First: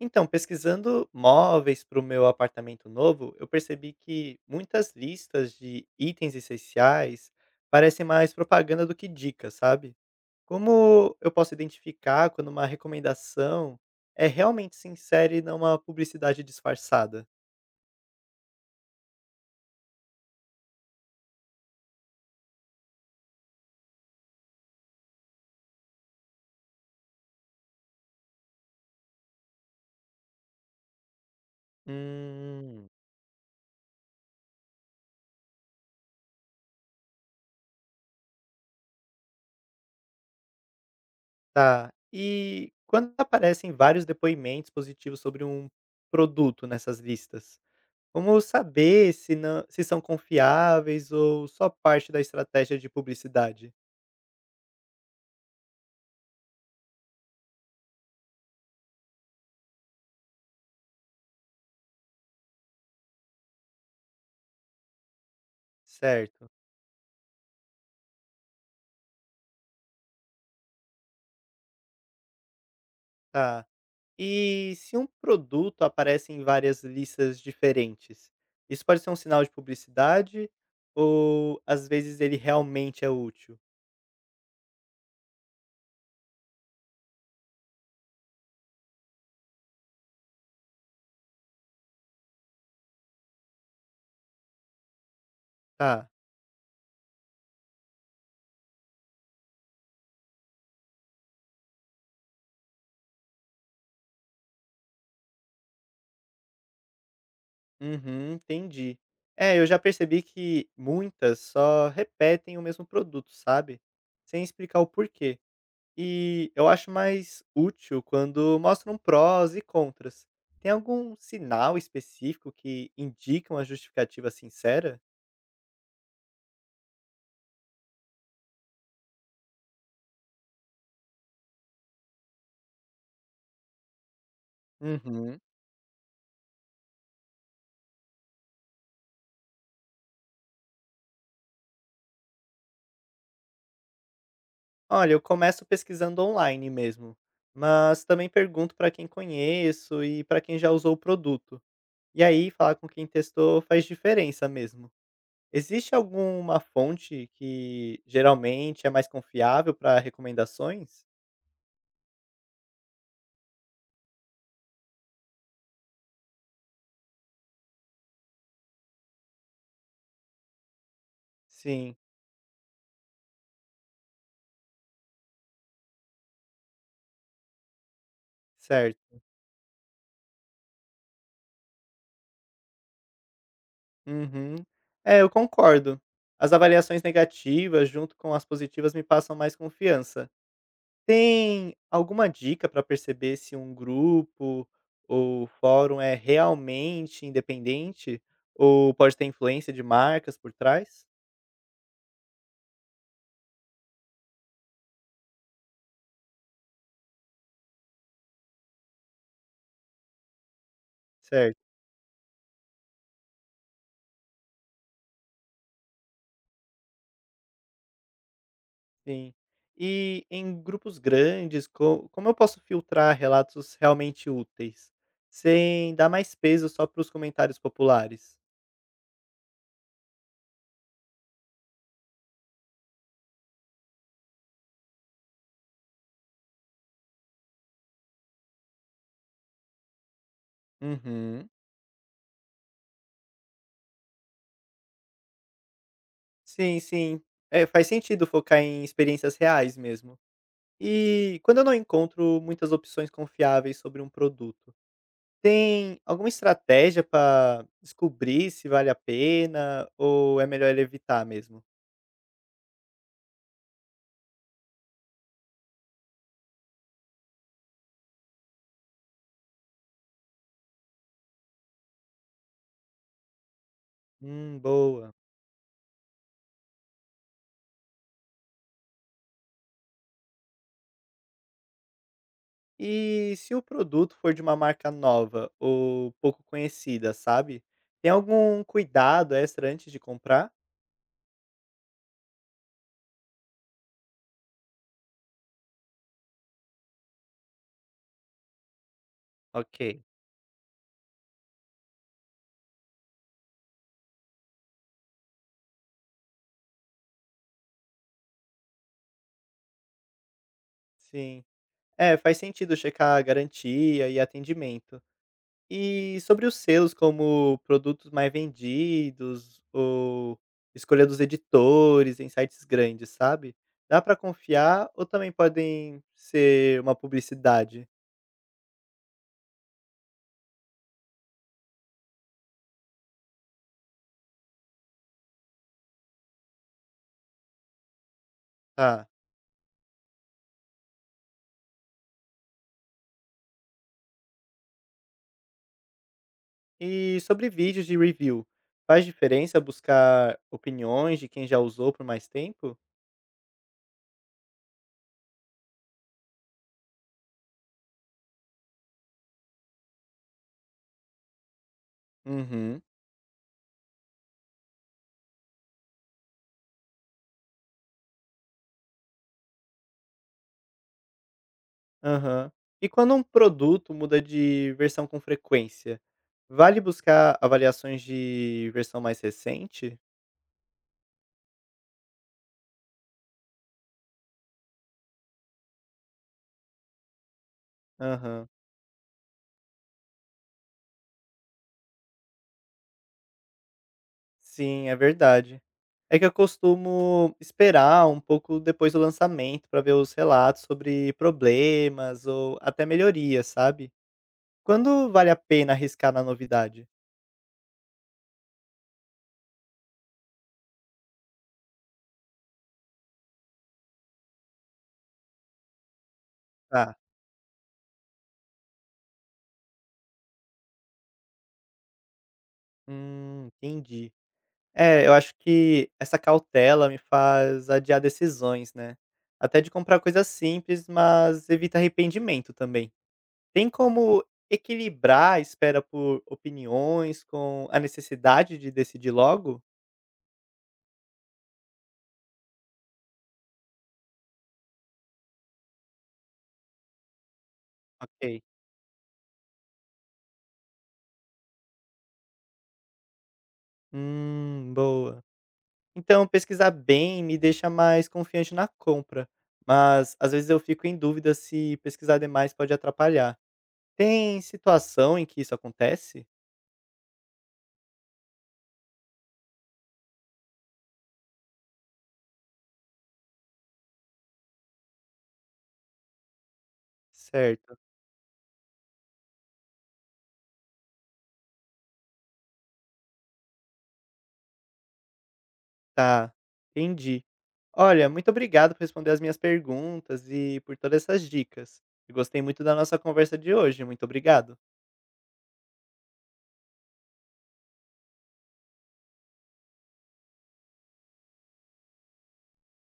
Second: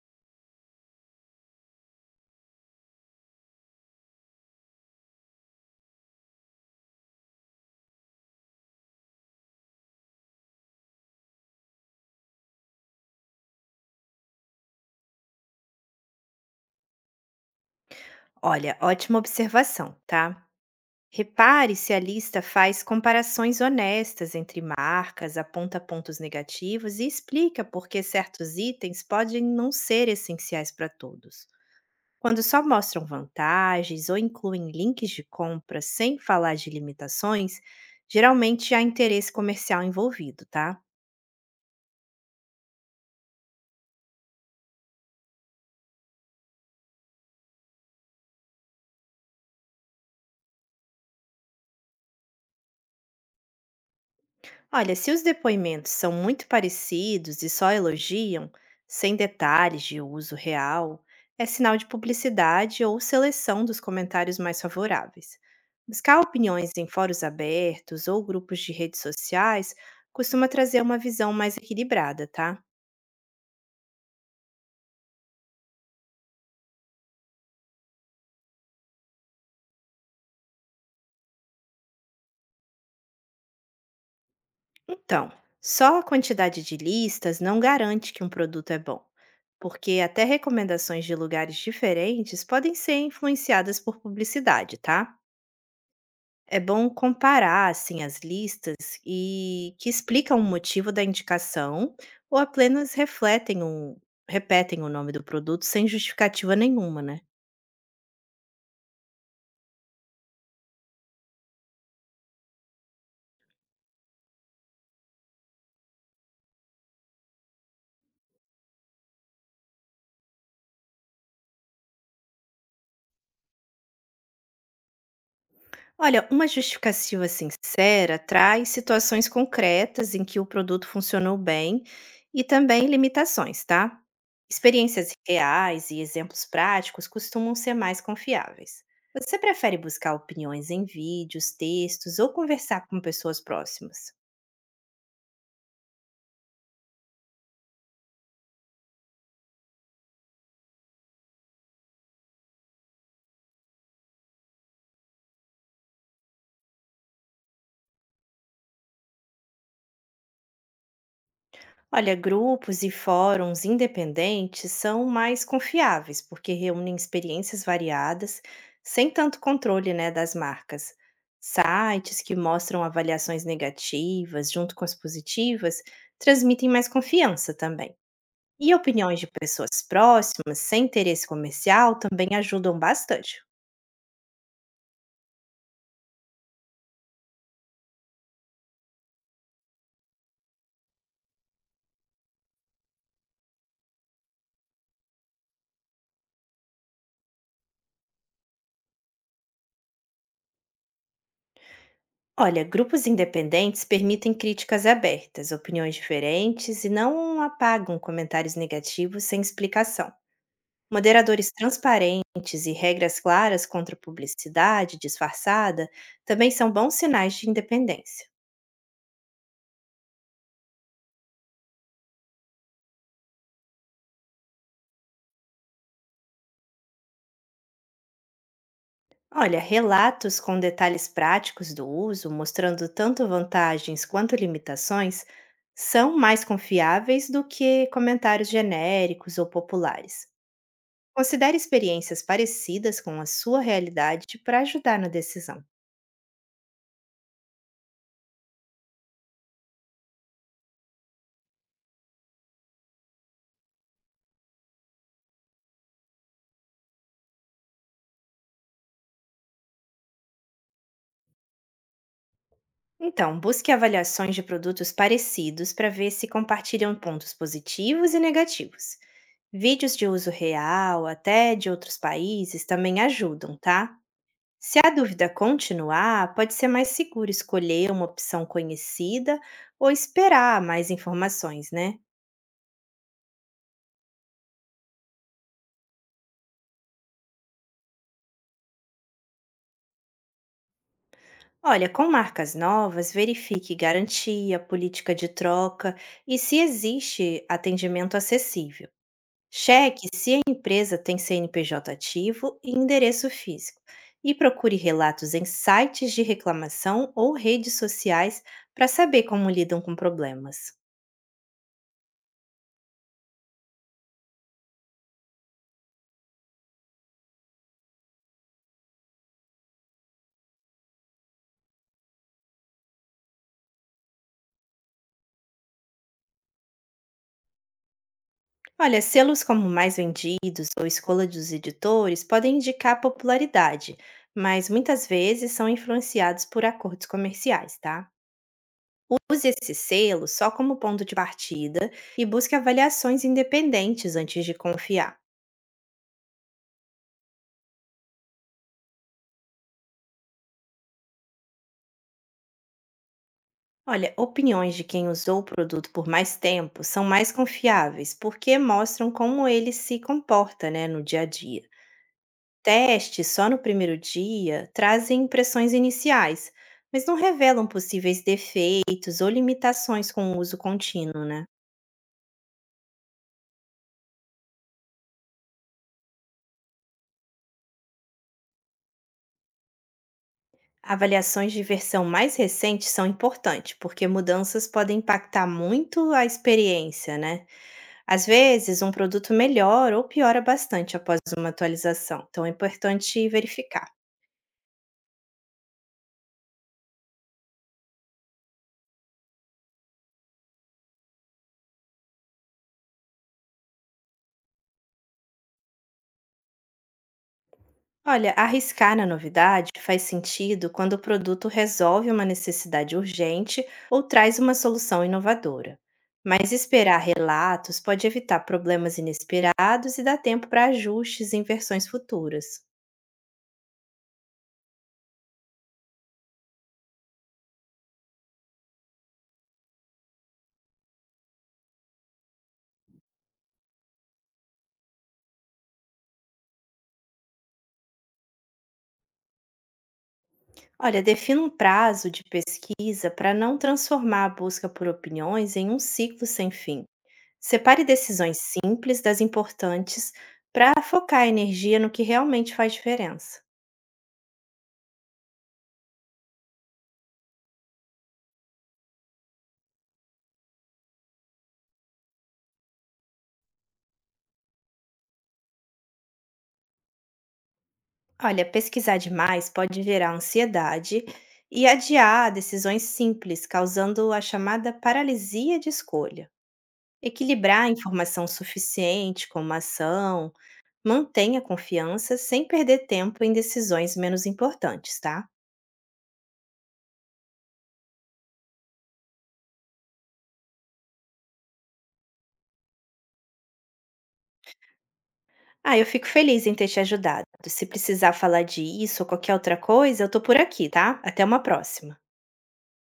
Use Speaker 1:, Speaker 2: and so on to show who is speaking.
Speaker 1: Então, pesquisando móveis para o meu apartamento novo, eu percebi que muitas listas de itens essenciais parecem mais propaganda do que dicas, sabe? Como eu posso identificar quando uma recomendação é realmente sincera e não uma publicidade disfarçada?
Speaker 2: Olha, ótima observação, tá? Repare se a lista faz comparações honestas entre marcas, aponta pontos negativos e explica por que certos itens podem não ser essenciais para todos. Quando só
Speaker 1: Hum.
Speaker 2: mostram vantagens ou incluem links de compra sem falar de limitações, geralmente há interesse comercial envolvido, tá?
Speaker 1: Tá. E quando aparecem vários depoimentos positivos sobre um produto nessas listas? Como saber se não se são confiáveis ou só parte da estratégia de publicidade?
Speaker 2: Olha, se os depoimentos são muito parecidos e só elogiam, sem detalhes de uso real, é sinal de publicidade ou seleção dos comentários mais favoráveis. Buscar
Speaker 1: Certo,
Speaker 2: opiniões em fóruns abertos ou grupos de redes sociais costuma trazer uma visão mais equilibrada, tá?
Speaker 1: tá. E se um produto aparece em várias listas diferentes, isso pode ser um sinal de publicidade ou às vezes ele realmente é útil?
Speaker 2: Então, só a quantidade de listas não garante que um produto é bom, porque até recomendações de lugares diferentes podem ser influenciadas por publicidade, tá?
Speaker 1: Tá.
Speaker 2: É bom comparar assim as listas e que explicam o motivo da indicação ou apenas refletem o repetem o nome do produto sem justificativa nenhuma, né?
Speaker 1: Uhum, entendi. É, eu já percebi que muitas só repetem o mesmo produto, sabe? Sem explicar o porquê. E eu acho mais útil quando mostram prós e contras. Tem algum sinal específico que indica uma justificativa sincera?
Speaker 2: Olha, uma justificativa sincera traz situações concretas em que o produto funcionou bem e também limitações, tá? Experiências
Speaker 1: Uhum.
Speaker 2: reais e exemplos práticos costumam ser mais confiáveis. Você prefere buscar opiniões em vídeos, textos ou conversar com pessoas próximas?
Speaker 1: Olha, eu começo pesquisando online mesmo, mas também pergunto para quem conheço e para quem já usou o produto. E aí, falar com quem testou faz diferença mesmo. Existe alguma fonte que geralmente é mais confiável para recomendações?
Speaker 2: Olha, grupos e fóruns independentes são mais confiáveis, porque reúnem experiências variadas, sem tanto controle, né, das marcas.
Speaker 1: Sim,
Speaker 2: Sites que mostram avaliações negativas junto com as positivas transmitem mais confiança também. E
Speaker 1: certo.
Speaker 2: opiniões de pessoas próximas, sem interesse comercial, também ajudam bastante.
Speaker 1: Uhum. É, eu concordo. As avaliações negativas, junto com as positivas, me passam mais confiança. Tem alguma dica para perceber se um grupo ou fórum é realmente independente ou pode ter influência de marcas por trás?
Speaker 2: Olha, grupos independentes permitem críticas abertas, opiniões diferentes e não apagam comentários negativos sem explicação. Moderadores
Speaker 1: Certo,
Speaker 2: transparentes e regras claras contra publicidade disfarçada também são bons sinais de independência.
Speaker 1: sim. E em grupos grandes, como eu posso filtrar relatos realmente úteis, sem dar mais peso só para os comentários populares?
Speaker 2: Olha, relatos com detalhes práticos do uso, mostrando tanto vantagens quanto limitações, são mais confiáveis do que comentários genéricos ou populares.
Speaker 1: Uhum.
Speaker 2: Considere experiências parecidas com a sua realidade para ajudar na decisão.
Speaker 1: Sim, sim. É, faz sentido focar em experiências reais mesmo. E quando eu não encontro muitas opções confiáveis sobre um produto, tem alguma estratégia para descobrir se vale a pena ou é melhor evitar mesmo?
Speaker 2: Então, busque avaliações de produtos parecidos para ver se compartilham pontos positivos e negativos. Vídeos de uso real, até de outros países, também ajudam, tá? Se a
Speaker 1: Boa.
Speaker 2: dúvida continuar, pode ser mais seguro escolher uma opção conhecida ou esperar mais informações, né?
Speaker 1: E se o produto for de uma marca nova ou pouco conhecida, sabe? Tem algum cuidado extra antes de comprar?
Speaker 2: Olha, com marcas novas, verifique garantia, política de troca e se existe atendimento acessível.
Speaker 1: Ok.
Speaker 2: Cheque se a empresa tem CNPJ ativo e endereço físico, e procure relatos em sites de reclamação ou redes sociais para saber como lidam com problemas.
Speaker 1: Sim. É, faz sentido checar a garantia e atendimento. E sobre os selos como produtos mais vendidos ou escolha dos editores em sites grandes, sabe. Dá pra confiar ou também podem ser uma publicidade?
Speaker 2: Olha, selos como Mais Vendidos ou Escola dos Editores podem indicar popularidade, mas muitas vezes são influenciados por acordos comerciais, tá?
Speaker 1: Tá.
Speaker 2: Use esse selo só como ponto de partida e busque avaliações independentes antes de confiar.
Speaker 1: E sobre vídeos de review, faz diferença buscar opiniões de quem já usou por mais tempo?
Speaker 2: Olha, opiniões de quem usou o produto por mais tempo são mais confiáveis, porque mostram como ele se comporta, né, no dia a dia.
Speaker 1: Uhum.
Speaker 2: Testes só no primeiro dia trazem impressões iniciais, mas não revelam possíveis defeitos ou limitações com o uso contínuo, né?
Speaker 1: Aham. E quando um produto muda de versão com frequência, vale buscar avaliações de versão mais recente?
Speaker 2: Avaliações de versão mais recente são importantes, porque mudanças podem impactar muito a experiência, né? Às
Speaker 1: Aham.
Speaker 2: vezes, um produto melhora ou piora bastante após uma atualização, então é importante verificar.
Speaker 1: Sim, é verdade. É que eu costumo esperar um pouco depois do lançamento para ver os relatos sobre problemas ou até melhorias, sabe? Quando vale a pena arriscar na novidade?
Speaker 2: Olha, arriscar na novidade faz sentido quando o produto resolve uma necessidade urgente ou traz uma solução inovadora. Mas esperar
Speaker 1: Tá.
Speaker 2: relatos pode evitar problemas inesperados e dar tempo para ajustes em versões futuras.
Speaker 1: Entendi. É, eu acho que essa cautela me faz adiar decisões, né? Até de comprar coisas simples, mas evita arrependimento também. Tem como equilibrar a espera por opiniões com a necessidade de decidir logo?
Speaker 2: Olha, defina um prazo de pesquisa para não transformar a busca por opiniões em um ciclo sem fim. Separe decisões
Speaker 1: Ok.
Speaker 2: simples das importantes para focar a energia no que realmente faz diferença.
Speaker 1: Boa. Então, pesquisar bem me deixa mais confiante na compra, mas às vezes eu fico em dúvida se pesquisar demais pode atrapalhar. Tem situação em que isso acontece?
Speaker 2: Olha, pesquisar demais pode gerar ansiedade e adiar decisões simples, causando a chamada paralisia de escolha. Equilibrar a
Speaker 1: Certo,
Speaker 2: informação suficiente com uma ação, mantenha a confiança sem perder tempo em decisões menos importantes, tá?
Speaker 1: tá. Entendi. Olha, muito obrigado por responder as minhas perguntas e por todas essas dicas. Eu gostei muito da nossa conversa de hoje. Muito obrigado.
Speaker 2: Ah, eu fico feliz em ter te ajudado. Se precisar falar disso ou qualquer outra coisa, eu tô por aqui, tá? Até uma próxima.